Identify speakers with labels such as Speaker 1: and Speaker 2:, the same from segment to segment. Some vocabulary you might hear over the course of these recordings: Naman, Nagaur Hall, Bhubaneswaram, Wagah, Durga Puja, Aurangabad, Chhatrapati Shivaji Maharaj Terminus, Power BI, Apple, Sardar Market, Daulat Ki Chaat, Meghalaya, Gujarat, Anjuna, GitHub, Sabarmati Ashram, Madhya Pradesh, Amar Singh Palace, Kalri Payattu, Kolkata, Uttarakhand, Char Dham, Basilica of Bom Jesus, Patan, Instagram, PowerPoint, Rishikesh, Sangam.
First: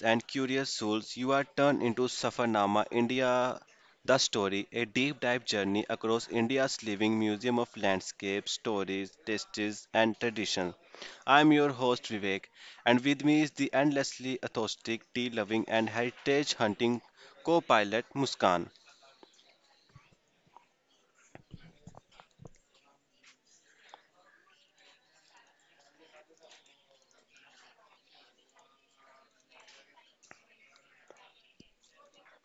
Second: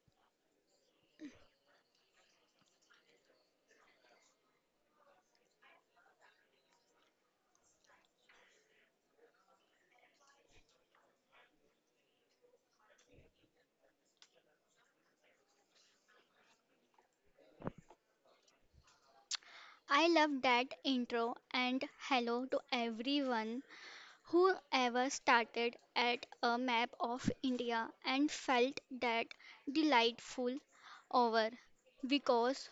Speaker 1: and curious souls. You are turned into Safarnama India The Story, a deep dive journey across India's living museum of landscapes, stories, tastes, and tradition. I am your host Vivek, and with me is the endlessly authentic, tea loving, and heritage hunting co pilot Muskan.
Speaker 2: I love that intro and hello to everyone who ever started at a map of India and felt that delightful over because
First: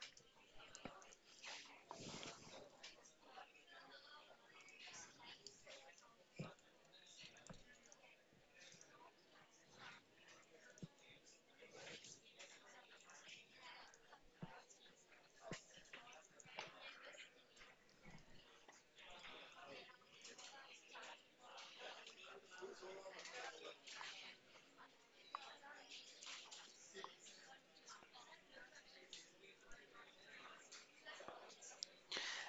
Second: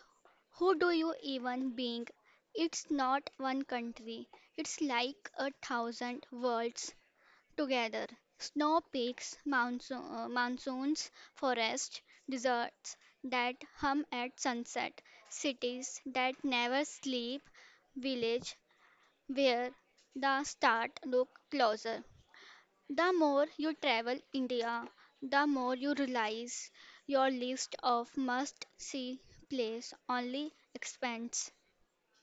Speaker 2: who do you even being, it's not one country, it's like a thousand worlds together. Snow peaks, monsoons, forests, deserts that hum at sunset, cities that never sleep, village where the start look closer. The more you travel India, the more you realize your list of must-see place only expands.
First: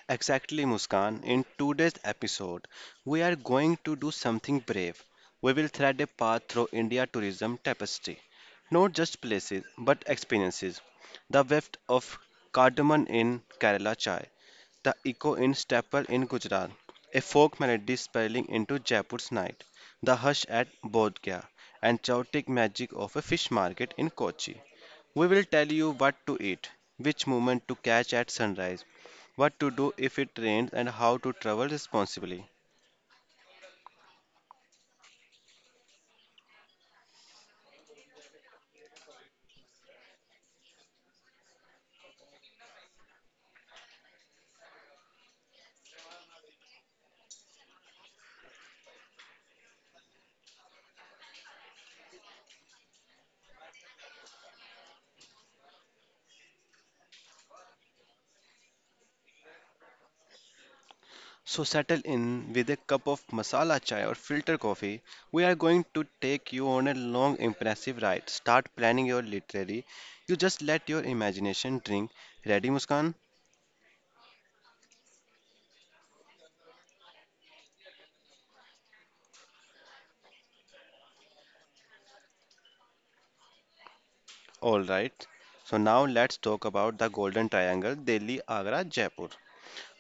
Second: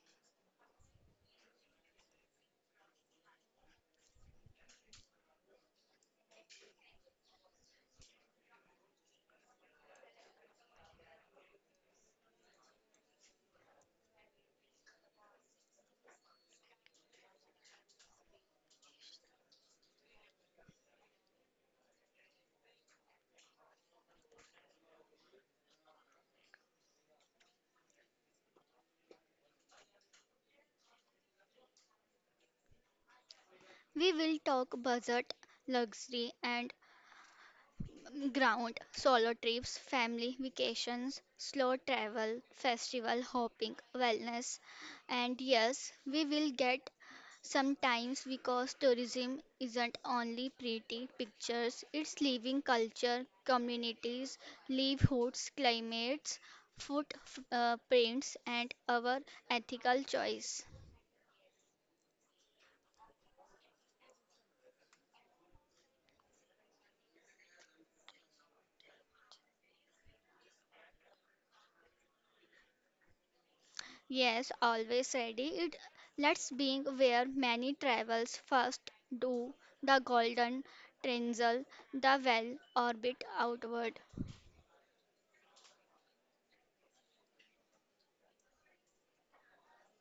Speaker 1: Exactly, Muskan. In today's episode, we are going to do something brave. We will thread a path through India tourism tapestry. Not just places, but experiences. The weft of cardamom in Kerala chai, the echo in staple in Gujarat, a folk melody spilling into Jaipur's night, the hush at Bodh Gaya, and chaotic magic of a fish market in Kochi. We will tell you what to eat, which moment to catch at sunrise, what to do if it rains, and how to travel responsibly.
Speaker 2: We will talk budget, luxury, and ground, solo trips, family vacations, slow travel, festival hopping, wellness, and yes, we will get sometimes because tourism isn't only pretty pictures, it's living culture, communities, livelihoods, climates, prints, and our ethical choice.
Speaker 1: So, settle in with a cup of masala chai or filter coffee. We are going to take you on a long, impressive ride. Start planning your literary. You just let your imagination drink. Ready, Muskan?
Speaker 2: Yes, always ready. It us being where many travels first do the golden triangle, the well orbit outward,
Speaker 1: All right. So, now let's talk about the Golden Triangle Delhi, Agra, Jaipur.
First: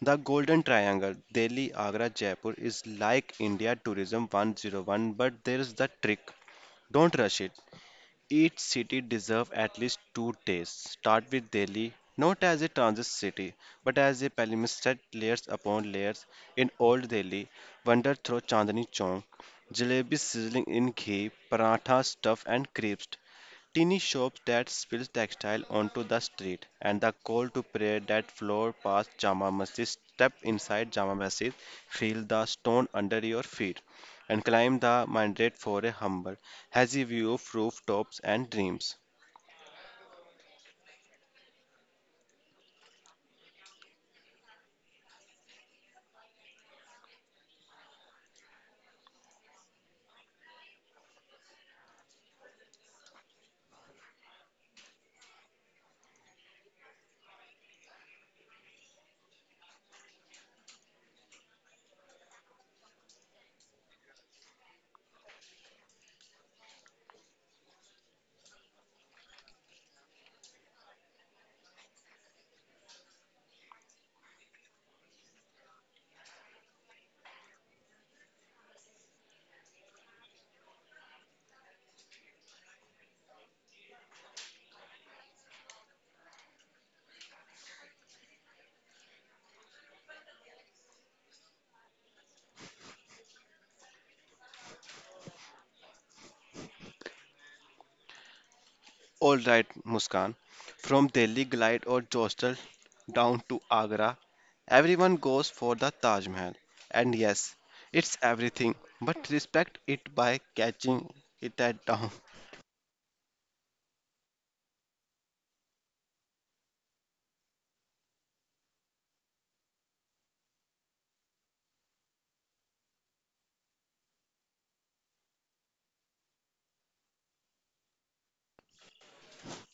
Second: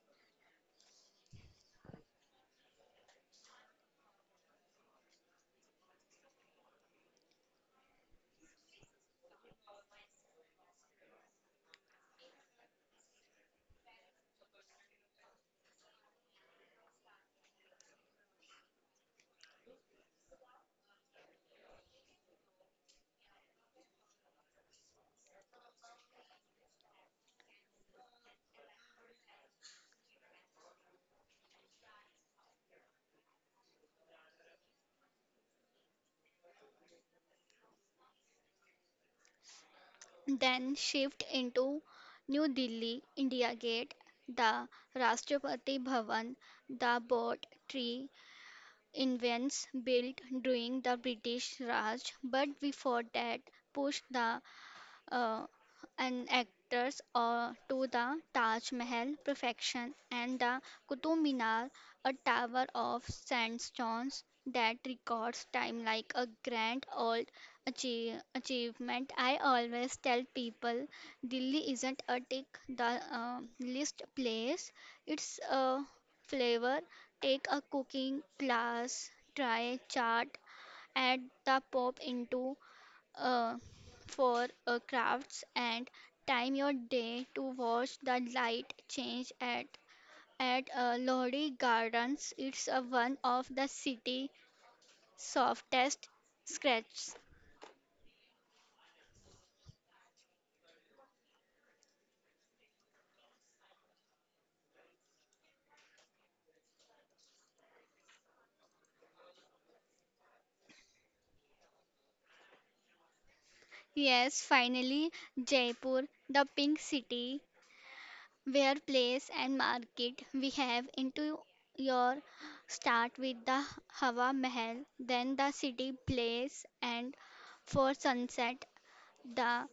Speaker 1: The Golden Triangle, Delhi, Agra, Jaipur, is like India Tourism 101, but there is the trick. Don't rush it. Each city deserves at least two tastes. Start with Delhi, not as a transit city, but as a palimpsest layers upon layers. In Old Delhi, wander through Chandni Chowk, jalebi sizzling in ghee, paratha stuffed and crisped, teeny shops that spill textile onto the street, and the call to prayer that flow past Jama Masjid. Step inside Jama Masjid, feel the stone under your feet, and climb the minaret for a humble has a view of rooftops and dreams.
Speaker 2: then shift into New Delhi, India Gate, the Rashtrapati Bhavan, the boat tree invents built during the British Raj, but before that push the uh, and actors to the Taj Mahal perfection and the Qutub Minar, a tower of sandstones that records time like a grand old achievement. I always tell people Delhi isn't a tick the list place, it's a flavor. Take a cooking class, try chaat, add the pop into uh, for crafts, and time your day to watch the light change at Lodi Gardens. It's one of the city's softest scratches.
Speaker 1: All right, Muskan, from Delhi Glide or Jostal down to Agra, everyone goes for the Taj Mahal. And yes, it's everything, but respect it by catching it at down.
Speaker 2: Yes, finally Jaipur, the pink city, where place and market we have into your, start with the Hawa Mahal, then the city place, and for sunset the.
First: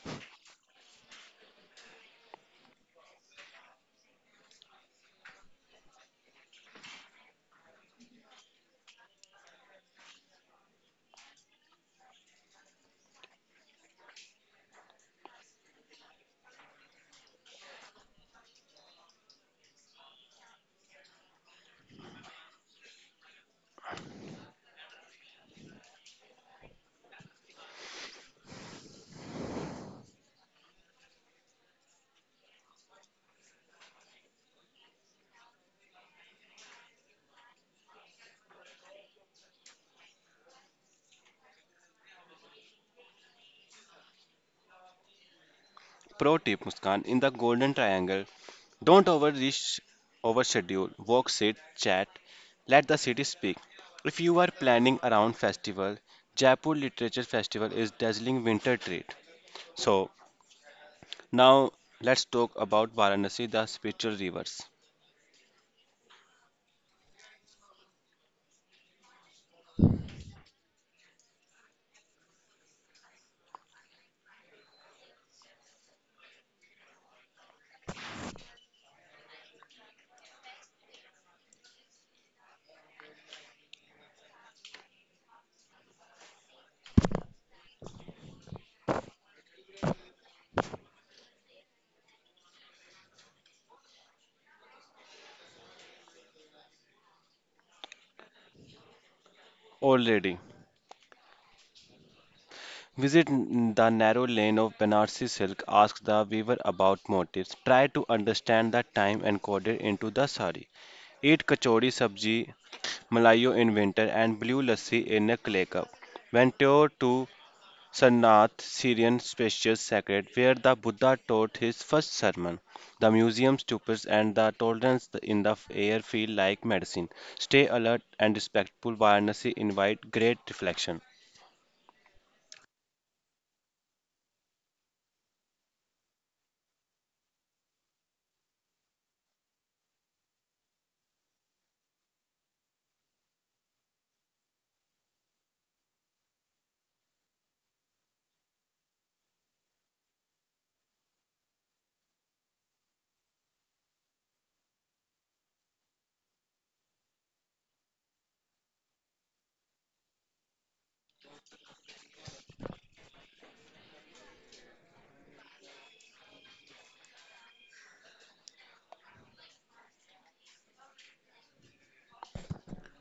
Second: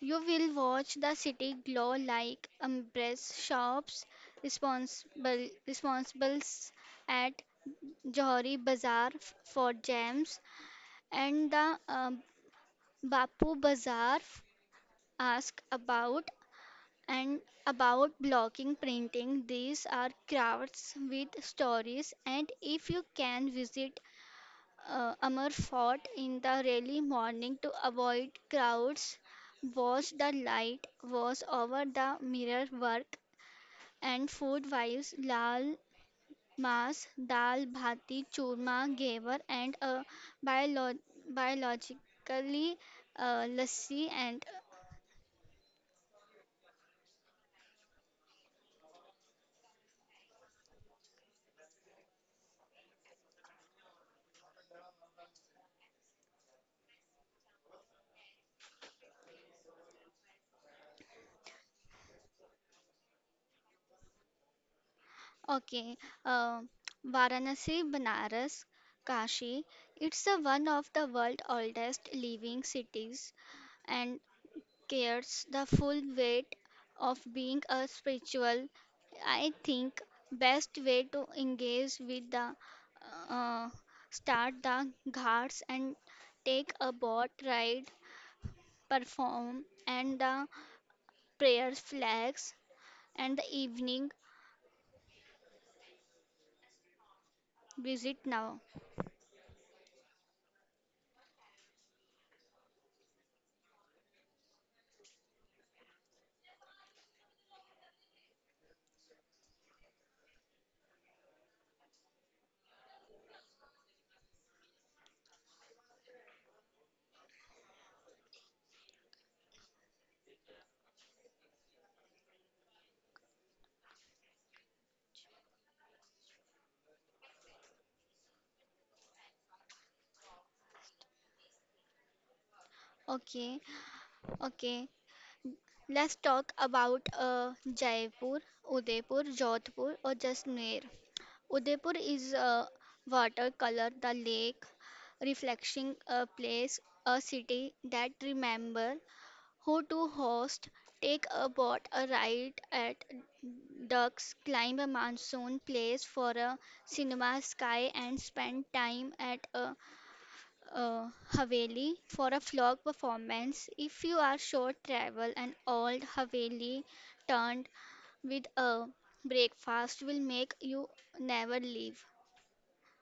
Speaker 2: You will watch the city glow like umbrellas, shops, responsibles at Johari Bazaar for gems, and the Bapu Bazaar ask about, and about blocking printing. These are crafts with stories, and if you can visit Amar fought in the early morning to avoid crowds, watched the light was over the mirror work, and food wives lal mas dal bhati churma gaver and a biolo- biologically lassi and
Speaker 1: Pro tip, Muskan, in the Golden Triangle, don't overreach, overschedule, walk, sit, chat. Let the city speak. If you are planning around festival, Jaipur Literature Festival is dazzling winter treat. So now let's talk about Varanasi, the spiritual rivers.
Speaker 2: okay uh, Varanasi Banaras Kashi, it's a one of the world's oldest living cities and carries the full weight of being a spiritual. I think best way to engage with the uh, start the ghats and take a boat ride, perform and the prayer flags and the evening visit now.
Speaker 1: Old lady, visit the narrow lane of Banarsi silk. Ask the weaver about motifs. Try to understand the time encoded into the sari. Eat kachori sabji, malayo in winter, and blue lassi in a clay cup. Venture to Sarnath Syrian spacious sacred where the Buddha taught his first sermon. The museum stupors and the tolerance in the air feel like medicine. Stay alert and respectful. Varanasi invite great reflection.
Speaker 2: Okay, okay. Let's talk about Jaipur, Udaipur, Jodhpur or Jaisalmer. Udaipur is a watercolor, the lake reflecting a place, a city that remember who to host, take a boat, a ride at ducks, climb a monsoon, place for a cinema sky, and spend time at a, uh, haveli for a flock performance. If you are short travel, an old haveli turned with a breakfast will make you never leave.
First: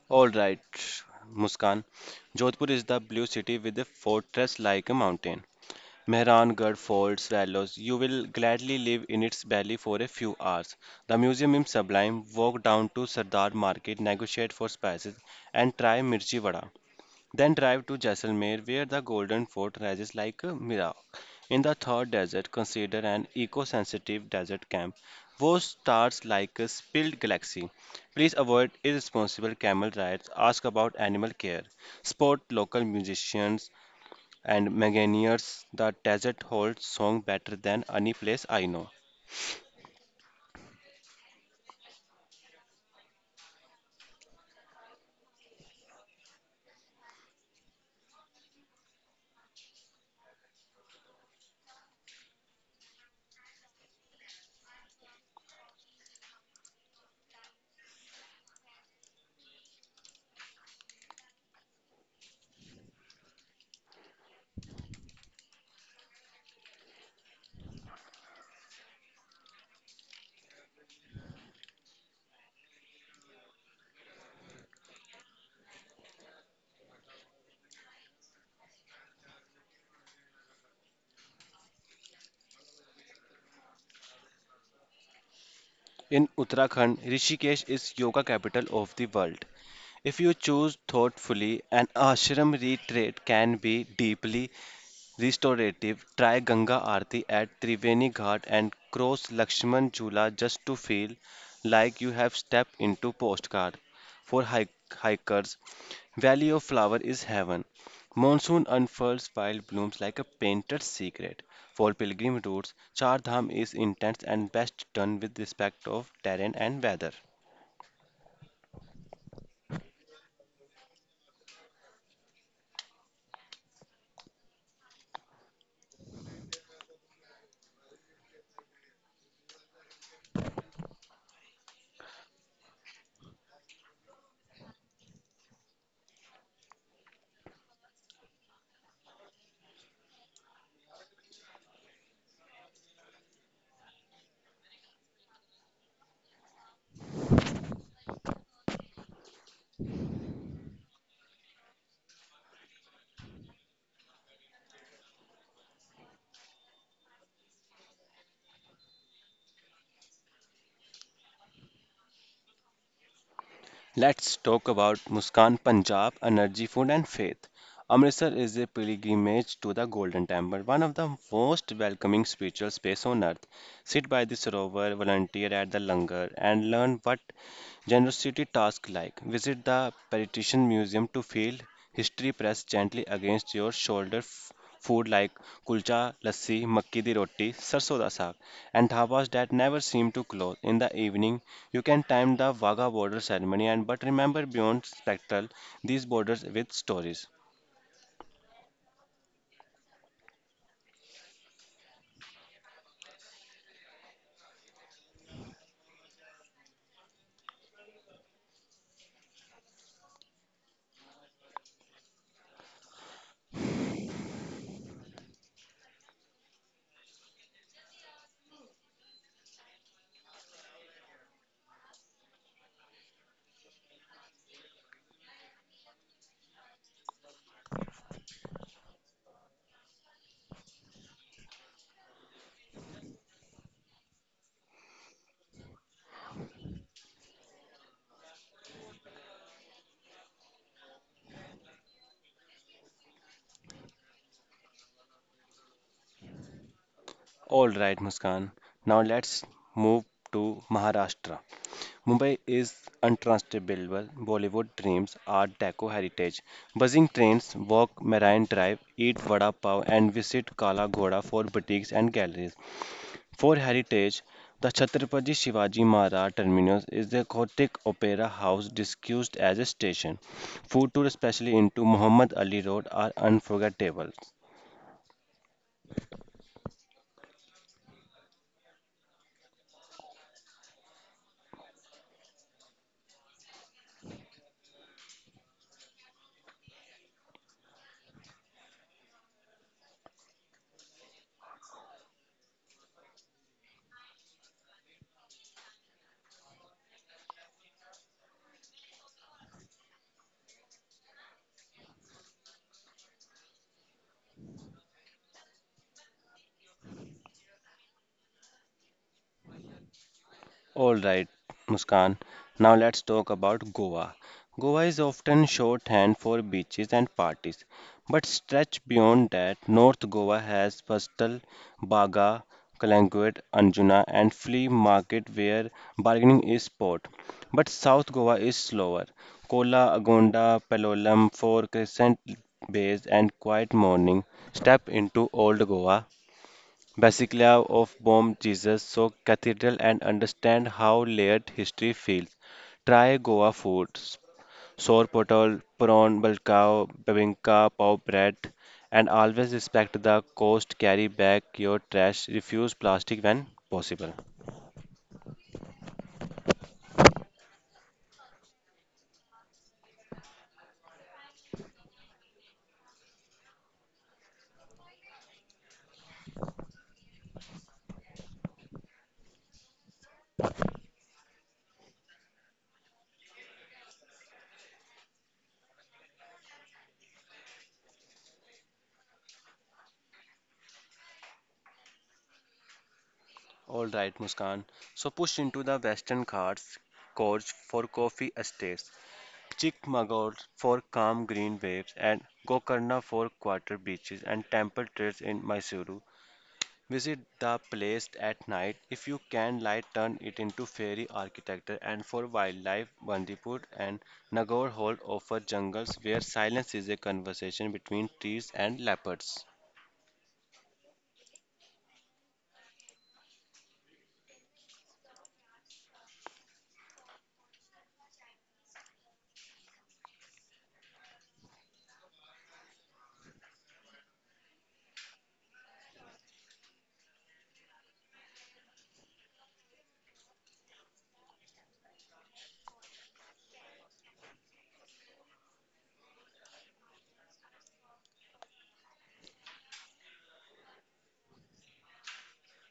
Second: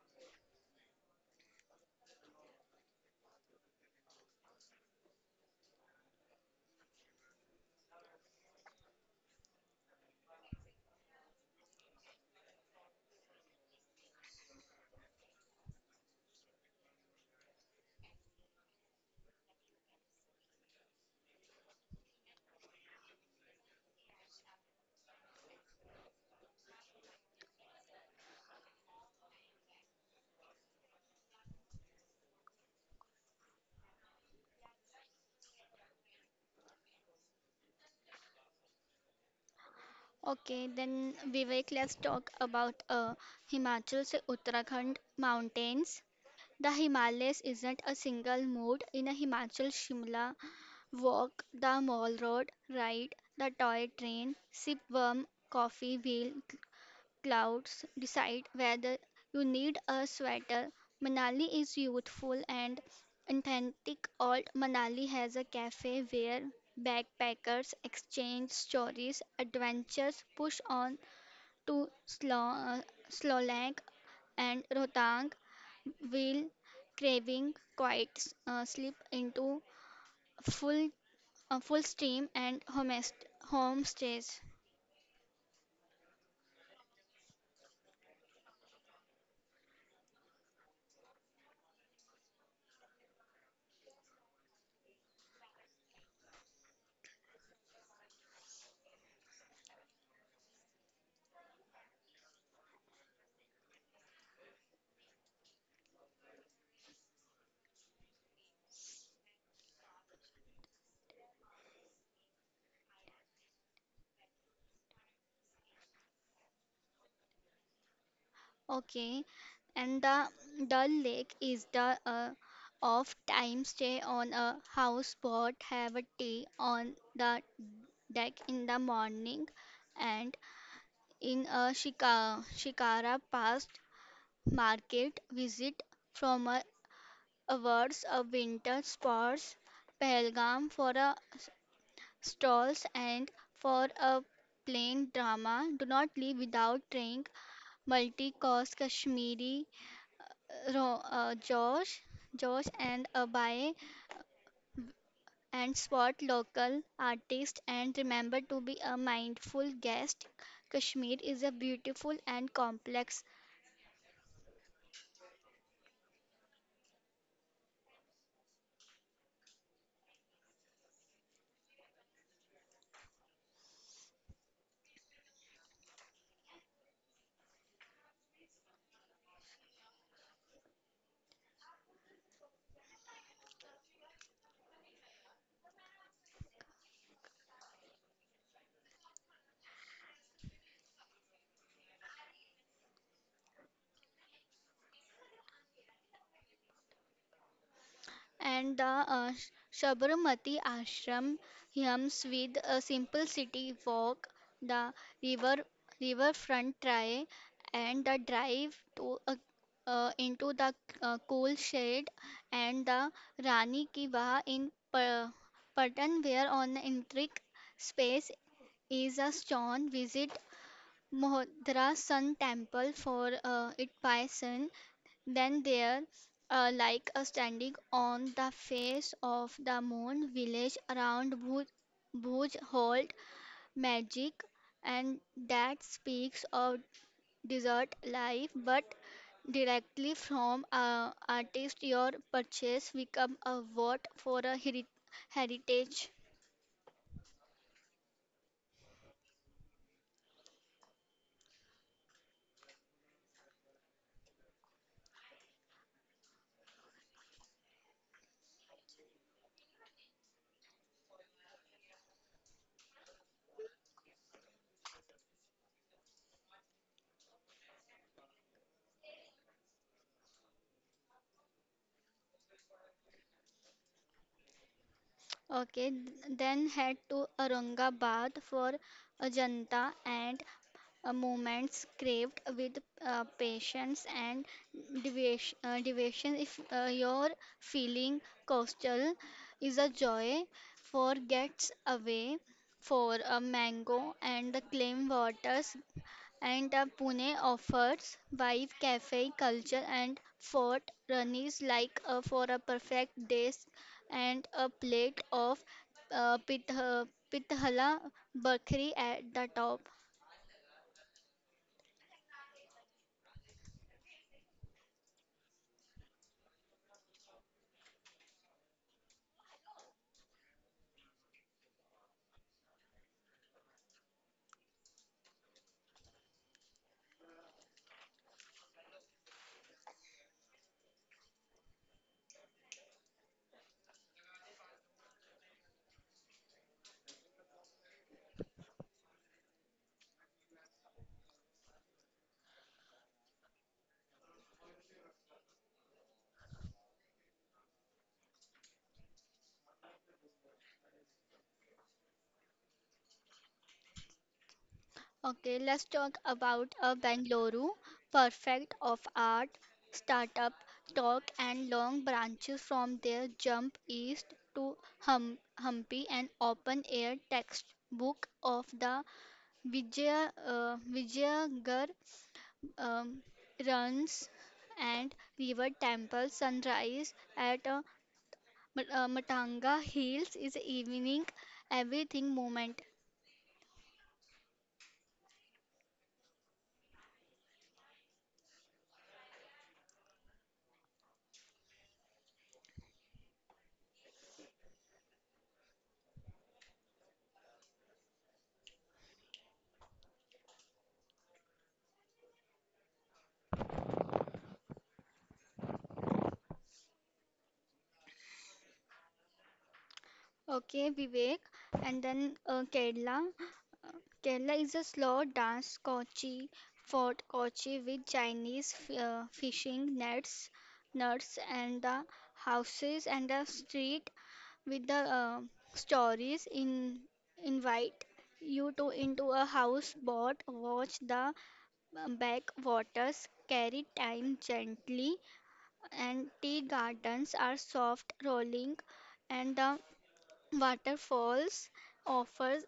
Speaker 1: All right, Muskan. Jodhpur is the blue city with a fortress like a mountain. Mehrangarh folds swallows. You will gladly live in its belly for a few hours. The museum is sublime. Walk down to Sardar Market, negotiate for spices, and try mirchi vada. Then drive to Jaisalmer, where the Golden Fort rises like a mirror. In the third desert, consider an eco sensitive desert camp, whose stars like a spilled galaxy. Please avoid irresponsible camel rides, ask about animal care, support local musicians and manganiers. The desert holds song better than any place I know.
Speaker 2: Okay, then Vivek, let's talk about Himachal se Uttarakhand mountains. The Himalayas isn't a single mood in a Himachal Shimla walk, the mall road, ride the toy train, sip warm coffee, wheel clouds, decide whether you need a sweater. Manali is youthful and authentic. Old Manali has a cafe where backpackers exchange stories, adventures, push on to Slovak and Rotang will craving quiet, sleep into full, full stream and homestays.
Speaker 1: In Uttarakhand, Rishikesh is yoga capital of the world. If you choose thoughtfully, an ashram retreat can be deeply restorative, try Ganga Aarti at Triveni Ghat and cross Lakshman Jhula just to feel like you have stepped into postcard. For hikers, Valley of Flower is heaven. Monsoon unfurls wild blooms like a painted secret. For pilgrim routes, Char Dham is intense and best done with respect of terrain and weather.
Speaker 2: Okay, and the Dull Lake is the off time, stay on a houseboat, have a tea on the deck in the morning, and in a Shikara past market visit from a awards a winter sports, Pahalgam for a stalls and for a plain drama. Do not leave without drink. Multi-course Kashmiri uh, ro- uh, Josh, Josh and Abai, and spot local artists and remember to be a mindful guest. Kashmir is a beautiful and complex,
Speaker 1: Let's talk about Muskan Punjab energy, food, and faith. Amritsar is a pilgrimage to the Golden Temple, one of the most welcoming spiritual space on earth. Sit by the Sarovar, volunteer at the Langar, and learn what generosity tasks like. Visit the Petition Museum to feel history pressed gently against your shoulder. Food like kulcha, lassi, makki di roti, sarso da saag, and dhabas that never seem to close. In the evening, you can time the Wagah border ceremony and but remember beyond spectral these borders with stories.
Speaker 2: and the Sabarmati Ashram hymns with a simple city walk, the river riverfront try, and the drive to a, into the cool shade, and the Rani Ki Vah in Patan where on intricate space is a stone, visit Mohdra Sun Temple for it by sun. Then there, like a standing on the face of the moon, village around Bhuj hold magic, and that speaks of desert life, but directly from artist, your purchase become a vote for a heritage.
Speaker 1: All right, Muskan. Now let's move to Maharashtra. Mumbai is untranslatable. Bollywood dreams, Art Deco heritage. Buzzing trains walk Marine Drive, eat vada pav, and visit Kala Ghoda for boutiques and galleries. For heritage, the Chhatrapati Shivaji Maharaj Terminus is the Gothic Opera House disguised as a station. Food tours, especially into Muhammad Ali Road, are unforgettable.
Speaker 2: Okay, then head to Aurangabad for Ajanta and moments craved with patience and deviation. If you're feeling coastal, is a joy for gets away for a mango and the clean waters, and Pune offers vibe cafe culture and fort runnies like for a perfect dish and a plate of uh, pith- uh, pithala bakri at the top.
Speaker 1: All right, Muskan. Now let's talk about Goa. Goa is often shorthand for beaches and parties, but stretch beyond that, North Goa has Pastal, Baga, Kalanguate, Anjuna, and flea market where bargaining is sport. But South Goa is slower. Kola, Agonda, Palolem, for Crescent Bays, and Quiet Morning step into Old Goa, Basilica of Bom Jesus so Cathedral and understand how layered history feels. Try Goa food, sour potol, prawn balkao, babinka, pav bread, and always respect the coast. Carry back your trash. Refuse plastic when possible.
Speaker 2: Okay, let's talk about a Bengaluru, perfect of art, startup, talk, and long branches from their jump east to hum, Hampi and open air textbook of the Vijayagar um, runs and river temple sunrise at Matanga Hills is evening everything moment.
Speaker 1: All right, Muskan. So push into the western Ghats, Gorge for coffee estates, Chikmagalur for calm green waves, and Gokarna for quarter beaches and temple trails in Mysuru. Visit the place at night if you can light turn it into fairy architecture and for wildlife Bandipur and Nagaur Hall offer jungles where silence is a conversation between trees and leopards.
Speaker 2: Okay, Vivek, and then Kerala. Kerala is a slow dance, Kochi fort Kochi with Chinese fishing nets, nuts, and the houses and the street with the stories in, invite you to into a houseboat, watch the backwaters, carry time gently, and tea gardens are soft rolling, and the waterfalls offers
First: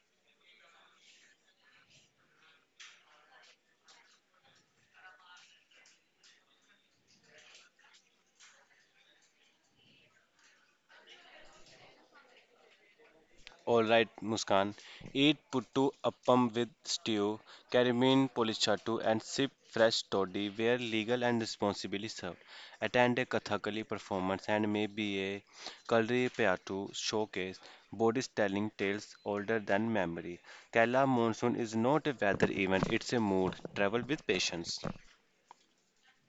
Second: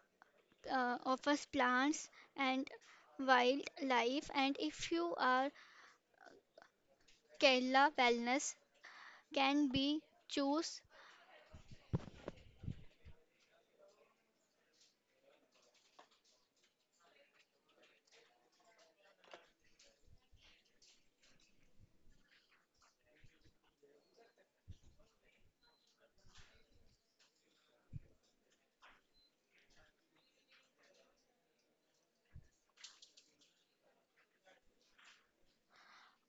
Speaker 2: offers plants and wildlife. And if you are Kerala, wellness can be choose.
Speaker 1: All right, Muskan. Eat puttu appam with stew, karimeen polichattu, and sip fresh toddy where legal and responsibly served. Attend a Kathakali performance and maybe a Kalri Payattu showcase. Bodies telling tales older than memory. Kerala monsoon is not a weather event, it's a mood. Travel with patience.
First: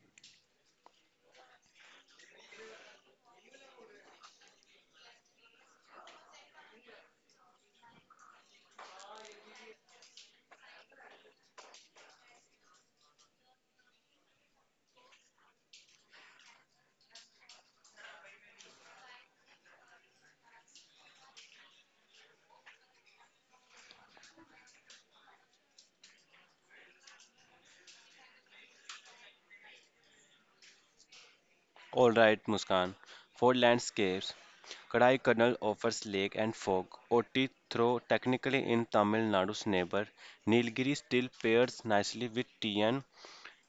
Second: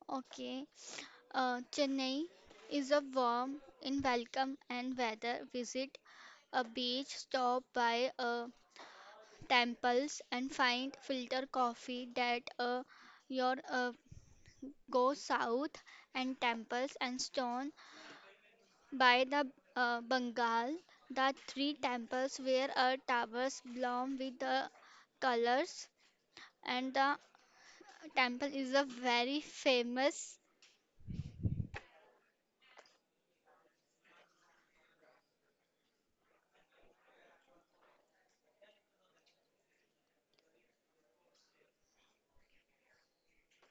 Speaker 2: Okay, Chennai is a warm in welcome and weather. Visit a beach, stop by temples, and find filter coffee that your, go south and temples and stone by the Bengal, the three temples where a towers bloom with the colors, and the temple is a very famous.
Speaker 1: All right, Muskan. For landscapes, Kadai Kannal offers lake and fog. Oti throw, technically in Tamil Nadu's neighbor, Nilgiri still pairs nicely with tea and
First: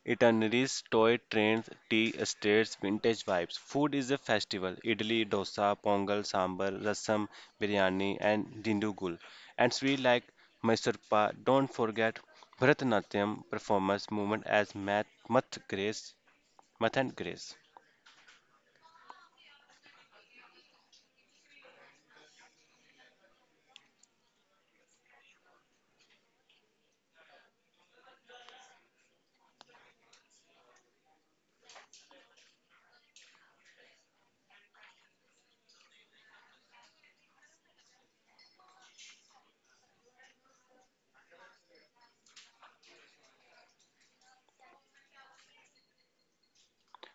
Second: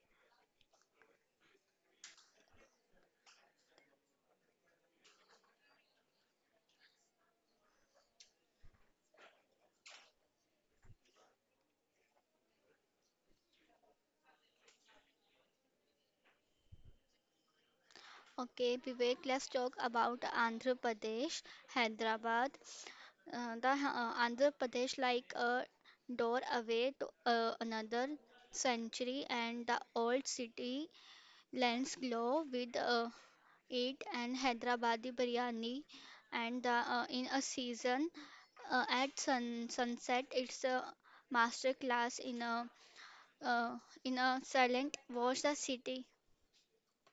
Speaker 1: itineraries, toy trains, tea estates, vintage vibes. Food is a festival. Idli, dosa, pongal, sambar, rasam, biryani, and dindugul. And sweet like Mysore pa. Don't forget Bharatanatyam performance movement as math, grace, math and grace.
Speaker 2: Okay, Vivek, let's talk about Andhra Pradesh, Hyderabad. The Andhra Pradesh, like a door away to another century, and the old city lends glow with ate and Hyderabadi biryani, and the, in a season, at sunset it's a master class uh, in a silent watch the city.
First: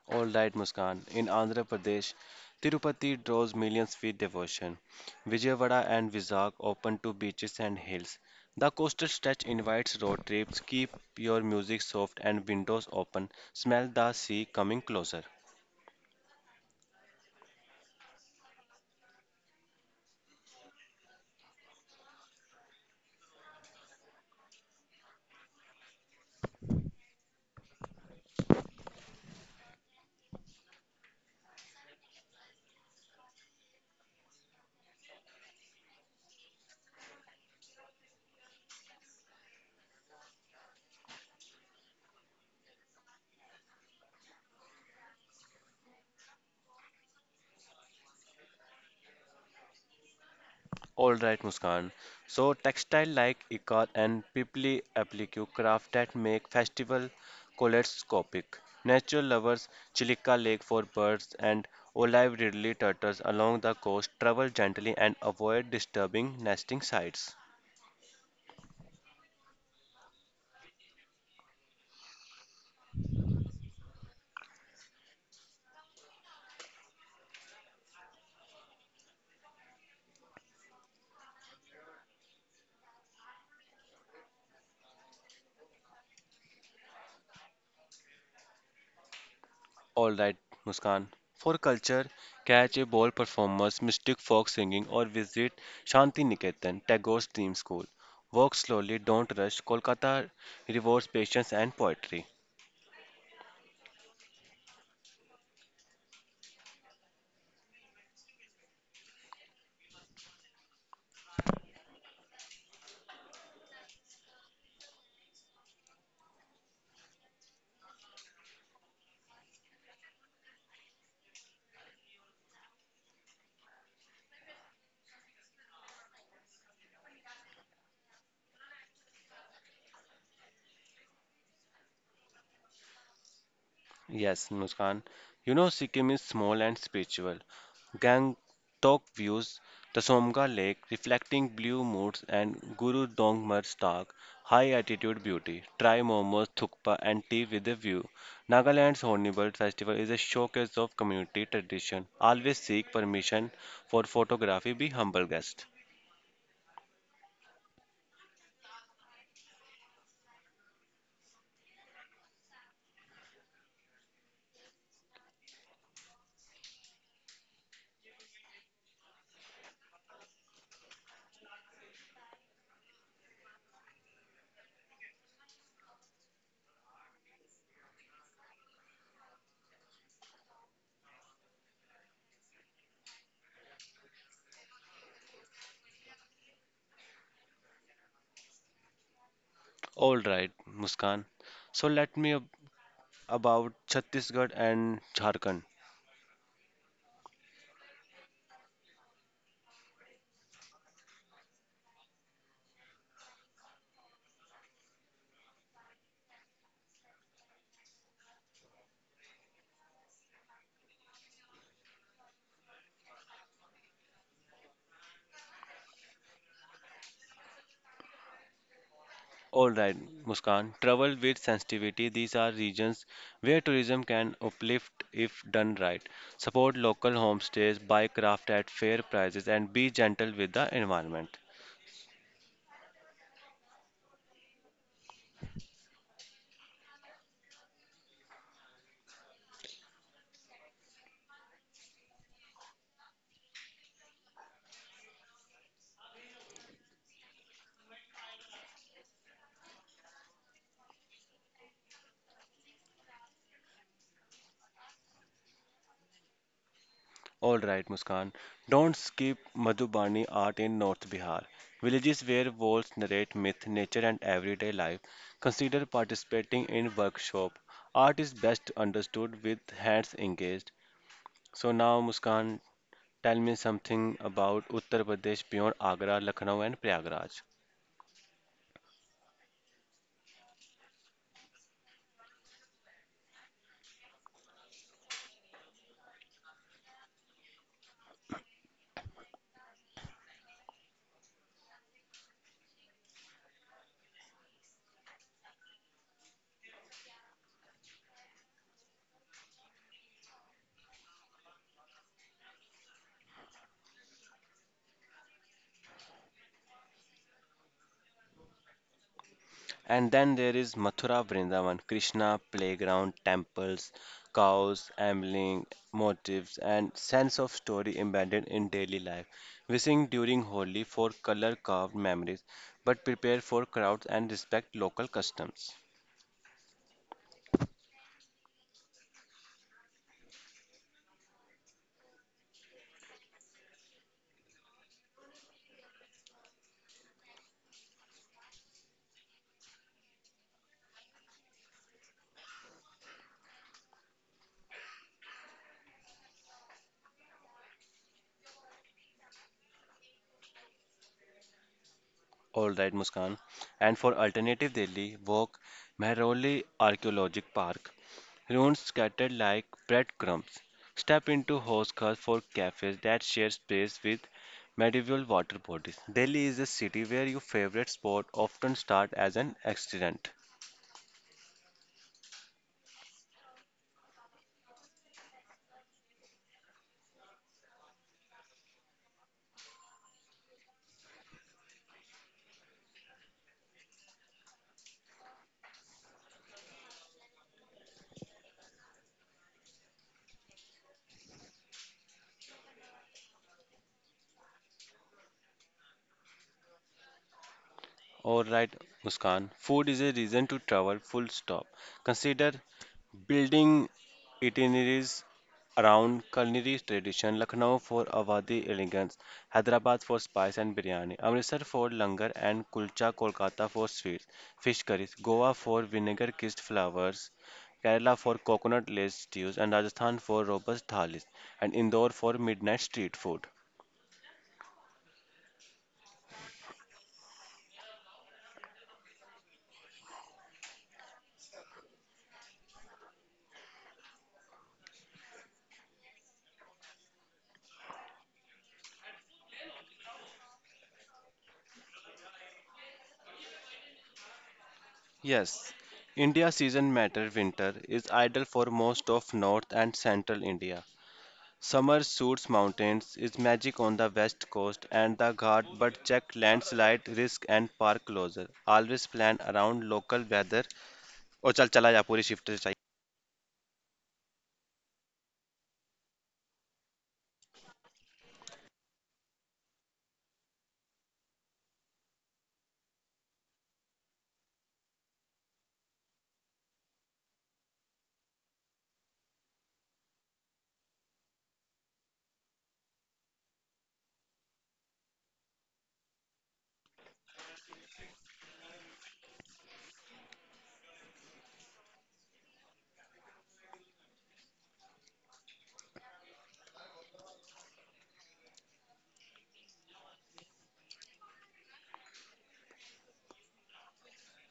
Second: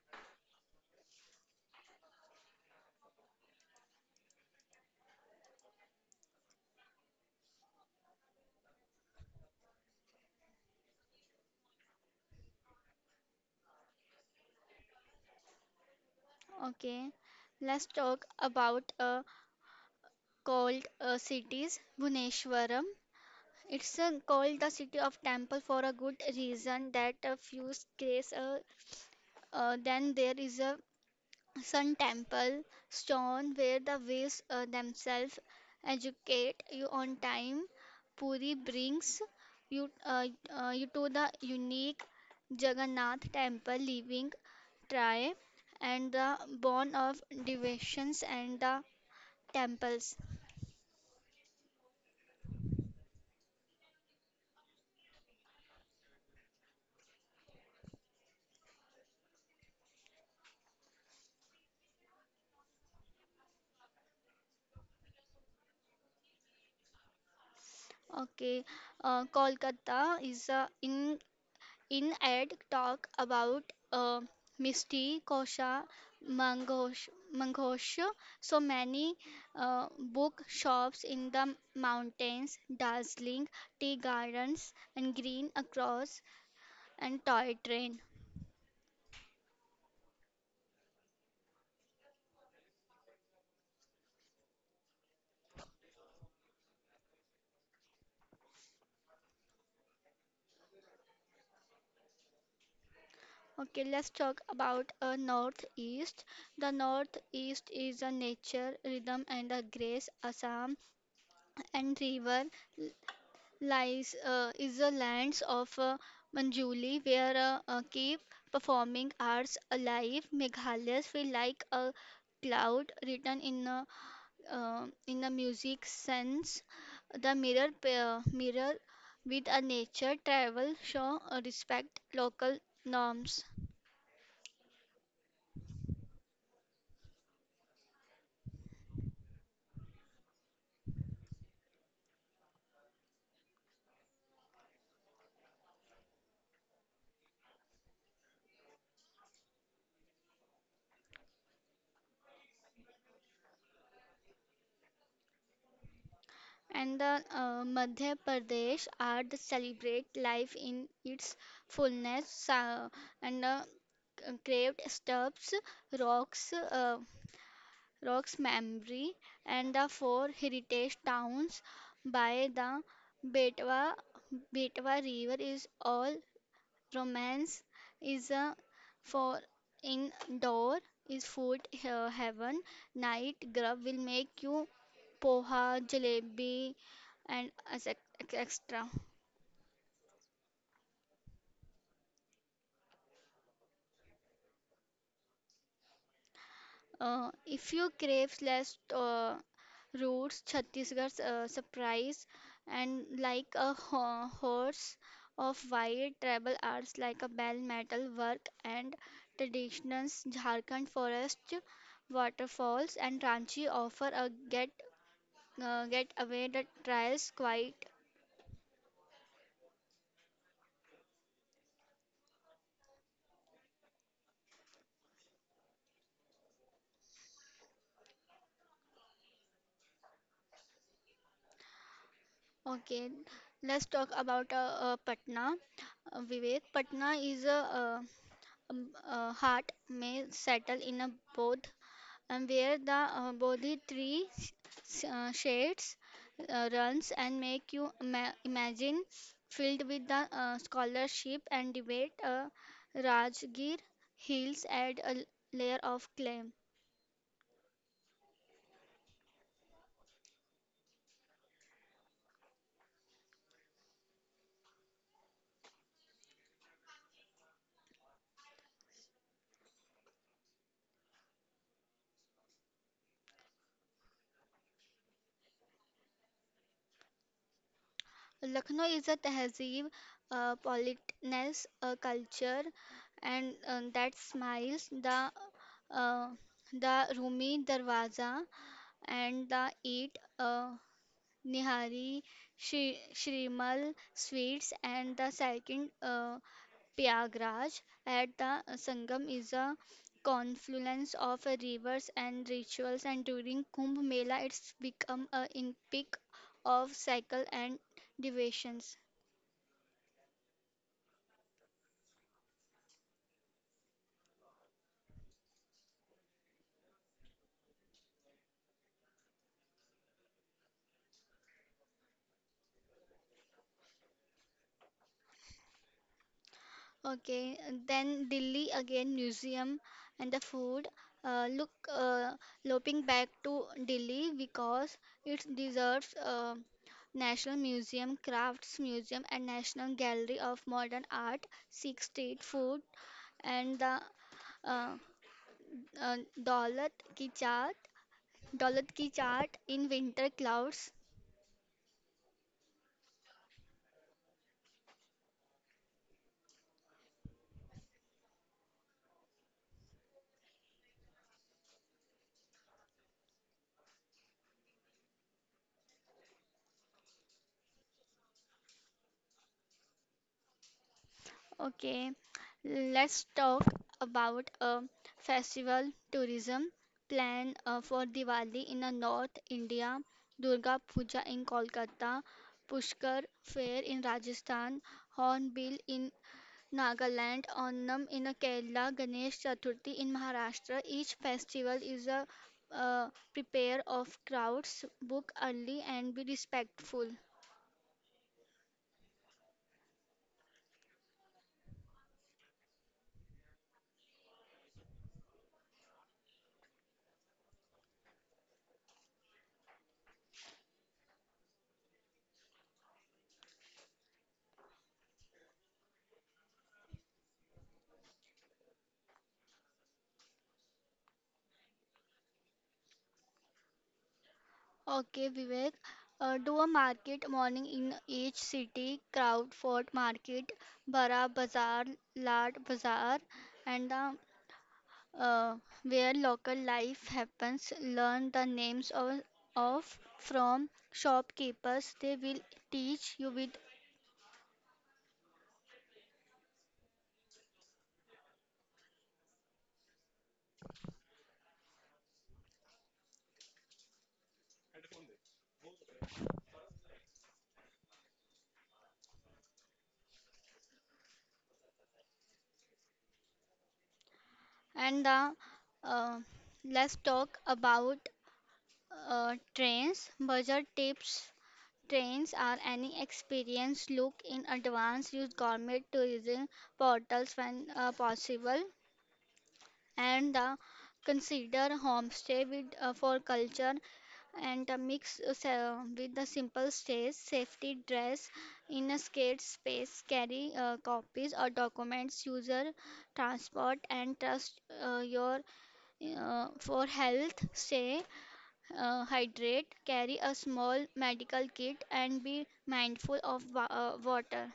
Speaker 1: All right, Muskan. In Andhra Pradesh, Tirupati draws millions with devotion. Vijayawada and Vizag open to beaches and hills. The coastal stretch invites road trips. Keep your music soft and windows open. Smell the sea coming closer.
Speaker 2: Okay, let's talk about a called cities Bhubaneswaram. It's called the city of temple for a good reason that a few grace then there is a Sun Temple, Stone, where the waves themselves educate you on time. Puri brings you, uh, you to the unique Jagannath Temple, living try, and the born of devotions and the temples.
Speaker 1: All right, Muskan. So textile like Ikat and Pipli applique craft that make festival kaleidoscopic. Nature lovers, Chilika Lake for birds and olive ridley turtles along the coast travel gently and avoid disturbing nesting sites.
Speaker 2: Okay, Kolkata is In Ed talk about uh, Kosha, Mangosh, so many book shops in the mountains, dazzling tea gardens and green across and toy train.
Speaker 1: All right, Muskan. For culture, catch a ball performers, mystic folk singing, or visit Shanti Niketan, Tagore's theme school. Walk slowly, don't rush. Kolkata rewards patience and poetry.
Speaker 2: Okay, let's talk about a northeast. The northeast is a nature, rhythm, and a grace. Assam and river lies is the lands of Manjuli, where keep performing arts alive. Meghalaya feel like a cloud written in a music sense. The mirror with a nature travel show, respect local norms.
Speaker 1: Yes, Muskan. You know, Sikkim is small and spiritual. Gangtok views the Somga Lake, reflecting blue moods, and Guru Dongmar Stark, high altitude beauty. Try momos, thukpa, and tea with a view. Nagaland's Hornbill Festival is a showcase of community tradition. Always seek permission for photography. Be humble guest.
Speaker 2: And the Madhya Pradesh art celebrate life in its fullness and carved stuffs, rocks, uh, rocks memory, and the four heritage towns by the Betwa Betwa River is all romance, is for indoor is food heaven night grub will make you poha, jalebi, and extra.
Speaker 1: All right, Muskan. So let me about Chhattisgarh and Jharkhand.
Speaker 2: If you crave less roots, Chhattisgarh's surprise, and like a horse of white tribal arts like a bell metal work and traditions, Jharkhand forest, waterfalls, and Ranchi offer a get away the trials quite.
Speaker 1: All right, Muskan. Travel with sensitivity. These are regions where tourism can uplift if done right. Support local homestays, buy craft at fair prices, and be gentle with the environment.
Speaker 2: Okay, let's talk about Patna. Vivek, Patna is a, heart may settle in a bodh, and where the bodhi tree shades runs and make you imagine filled with the scholarship and debate. Rajgir hills add a layer of clay.
Speaker 1: All right, Muskan. Don't skip Madhubani art in North Bihar. Villages where walls narrate myth, nature, and everyday life. Consider participating in workshop. Art is best understood with hands engaged. So now, Muskan, tell me something about Uttar Pradesh beyond Agra, Lucknow, and Prayagraj.
Speaker 2: Lucknow is a tehzeeb, politeness, a culture, and that smiles, uh, the Rumi Darwaza, and the Eat Nihari Shrimal Sweets, and the second, Prayagraj at the Sangam is a confluence of rivers and rituals, and during Kumbh Mela it's become a in peak of cycle and devotions.
Speaker 1: And then there is Mathura, Vrindavan, Krishna, playground, temples, cows, ambling, motifs, and sense of story embedded in daily life. We sing during Holi for color-carved memories, but prepare for crowds and respect local customs.
Speaker 2: Okay, and then Delhi again, museum and the food. Uh, look, uh, Loping back to Delhi because it deserves National Museum, Crafts Museum, and National Gallery of Modern Art, Sikh Street Food, and the uh, uh, Daulat Ki Chaat, Daulat Ki Chaat in Winter Clouds.
Speaker 1: All right, Muskan. And for Alternative Delhi, walk Mehrauli Archaeologic Park. Ruins scattered like breadcrumbs. Step into horse cars for cafes that share space with medieval water bodies. Delhi is a city where your favorite sport often start as an accident.
Speaker 2: Okay, let's talk about a festival tourism plan for Diwali in North India, Durga Puja in Kolkata, Pushkar Fair in Rajasthan, Hornbill in Nagaland, Onam in Kerala, Ganesh Chaturthi in Maharashtra. Each festival is a prepare of crowds, book early and be respectful.
Speaker 1: All right, Muskan. Food is a reason to travel, full stop. Consider building itineraries around culinary tradition, Lucknow for Awadhi elegance, Hyderabad for spice and biryani, Amritsar for langar and kulcha, Kolkata for sweets, fish curries, Goa for vinegar-kissed flowers, Kerala for coconut-laced stews, and Rajasthan for robust thalis, and Indore for midnight street food.
Speaker 2: Okay, Vivek. Do a market morning in each city, Crowdford Market, Bara Bazaar, Lad Bazaar, and the, uh, where local life happens. Learn the names of from shopkeepers. They will teach you with.
Speaker 1: Yes, India season matter winter is ideal for most of north and central India. Summer suits mountains is magic on the west coast and the Ghat but check landslide risk and park closure. Always plan around local weather. और चल चला जा पूरी shift से चाहिए।
Speaker 2: And the, uh, let's talk about trains. Budget tips. Trains are any experience. Look in advance. Use government tourism portals when possible, and consider homestay with for culture, and mix with the simple stays. Safety dress in a scared space. Carry copies or documents. User transport and trust your for health. Stay hydrate, carry a small medical kit, and be mindful of water.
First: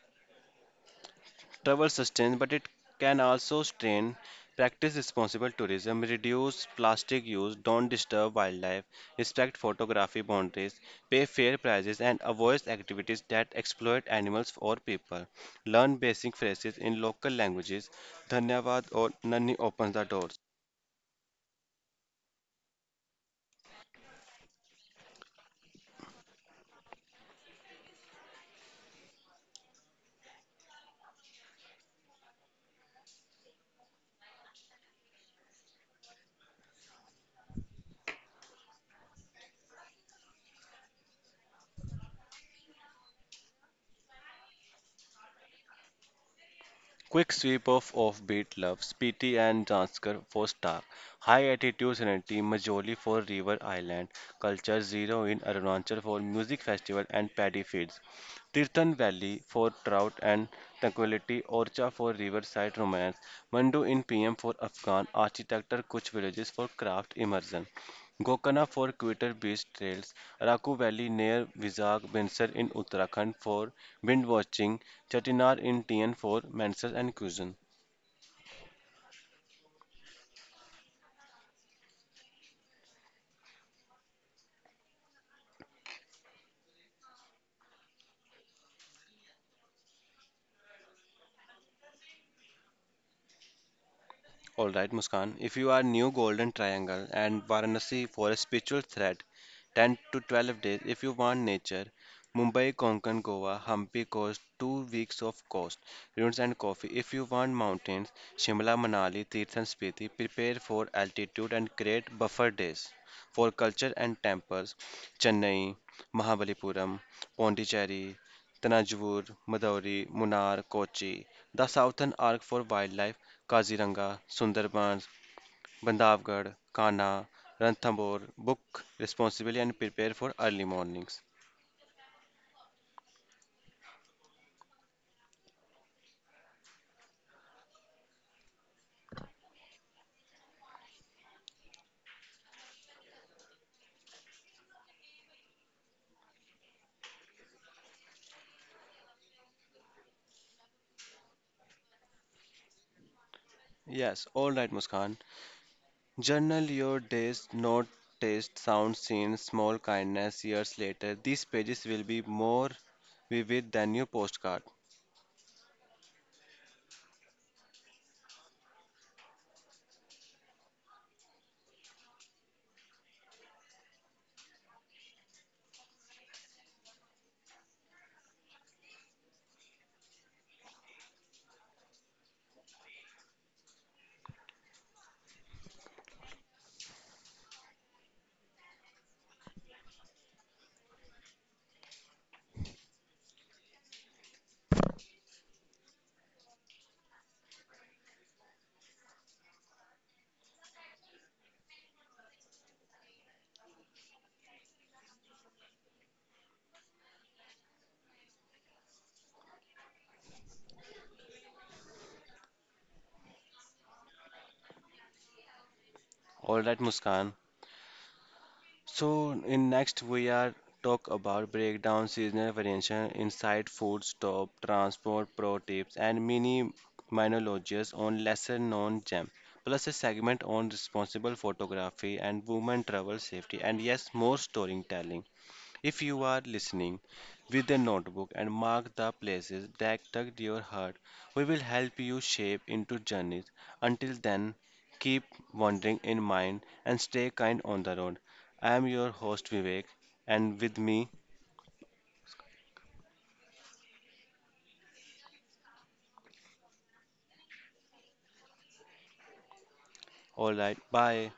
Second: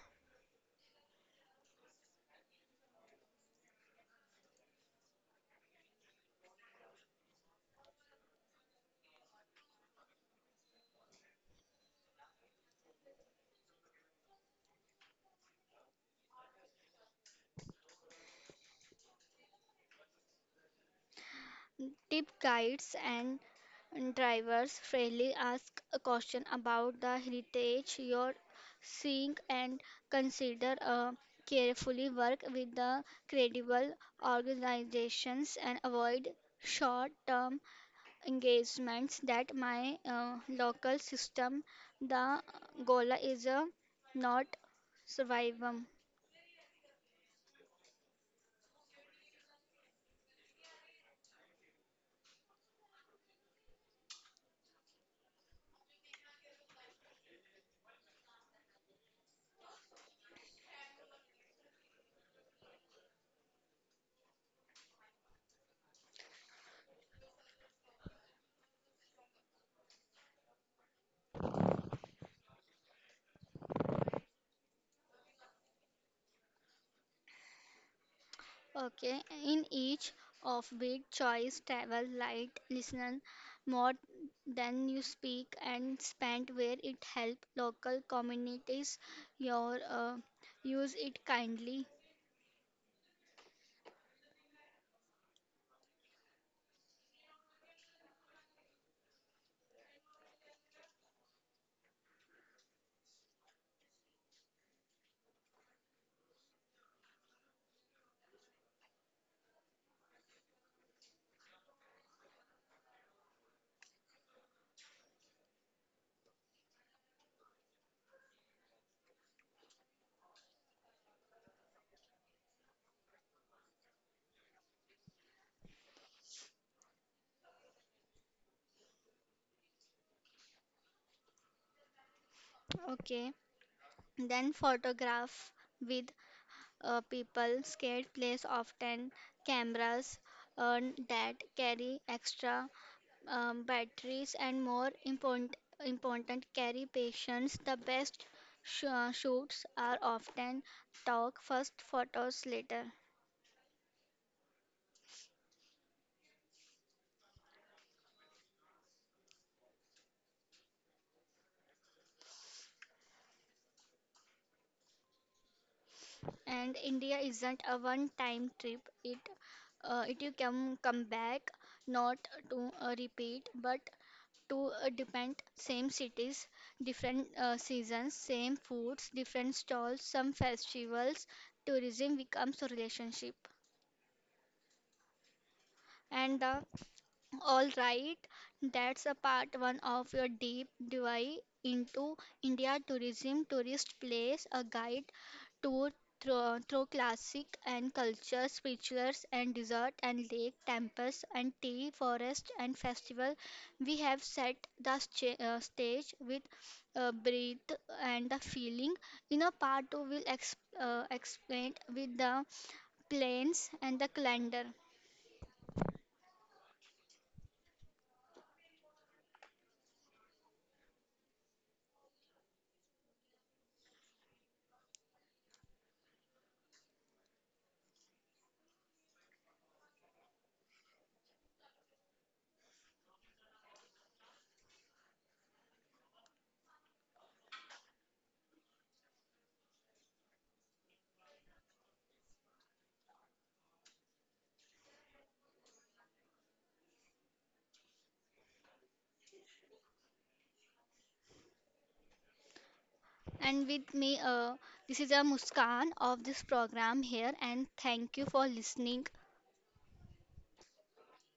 Speaker 1: Travel sustains, but it can also strain. Practice responsible tourism, reduce plastic use, don't disturb wildlife, respect photography boundaries, pay fair prices, and avoid activities that exploit animals or people. Learn basic phrases in local languages. Dhanyavad or Nani opens the doors.
Speaker 2: Tip guides and drivers freely, ask a question about the heritage you're seeing, and consider carefully work with the credible organizations and avoid short term engagements that my local system, the goal is a not survival.
Speaker 1: Quick sweep of offbeat loves, P.T. and Janskar for Star, High Attitude Serenity, Majoli for River Island, Culture Zero in Arunachal for Music Festival and Paddy Fields, Tirthan Valley for Trout and Tranquility, Orcha for Riverside Romance, Mandu in PM for Afghan Architecture, Kuch Villages for Craft Immersion. Gokana for quitter-based trails, Araku Valley near Vizag, Bansar in Uttarakhand for wind watching, Chettinad in TN for mensas and cuisine.
Speaker 2: Okay, in each of which choice, travel light, listen more than you speak, and spend where it help local communities. Your use it kindly.
Speaker 1: All right, Muskan. If you are new Golden Triangle and Varanasi for a spiritual thread, 10 to 12 days. If you want nature, Mumbai, Konkan, Goa, Hampi coast, 2 weeks of coast, ruins and coffee. If you want mountains, Shimla, Manali, Tirth and Spiti, prepare for altitude and create buffer days. For culture and temples, Chennai, Mahabalipuram, Pondicherry, Tanajavur, Madauri, Munnar, Kochi, the southern arc for wildlife, Kaziranga, Sundarbans, Bandhavgarh, Kanha, Ranthambore, book responsibly and prepare for early mornings.
Speaker 2: Okay, then photograph with people scared place often cameras uh, that carry extra batteries, and more important carry patients. The best shoots are often talk first, photos later.
Speaker 1: Yes, all right, Muskan. Journal your days, note, taste, sound, scenes, small kindness years later. These pages will be more vivid than your postcard.
Speaker 2: And India isn't a one-time trip. It it you can come back not to repeat but to depend same cities different seasons, same foods different stalls, some festivals tourism becomes a relationship and the. All right, that's a part one of your deep dive into India tourism, tourist place, a guide tour through classic and culture, spirituals and desert and lake, temples and tea, forest and festival. We have set the stage with breath and the feeling. In a part two, we'll explain with the planes and the calendar.
Speaker 1: All right, Muskan. So in next we are talk about breakdown seasonal variation inside food stop, transport, pro tips and mini monologues on lesser known gems. Plus a segment on responsible photography and women travel safety and yes more storytelling. If you are listening with a notebook and mark the places that tugged your heart, we will help you shape into journeys. Until then, keep wandering in mind and stay kind on the road. I am your host Vivek, and with me,
Speaker 2: And with me, this is a Muskan of this program here, and thank you for listening.
Speaker 1: alright, bye.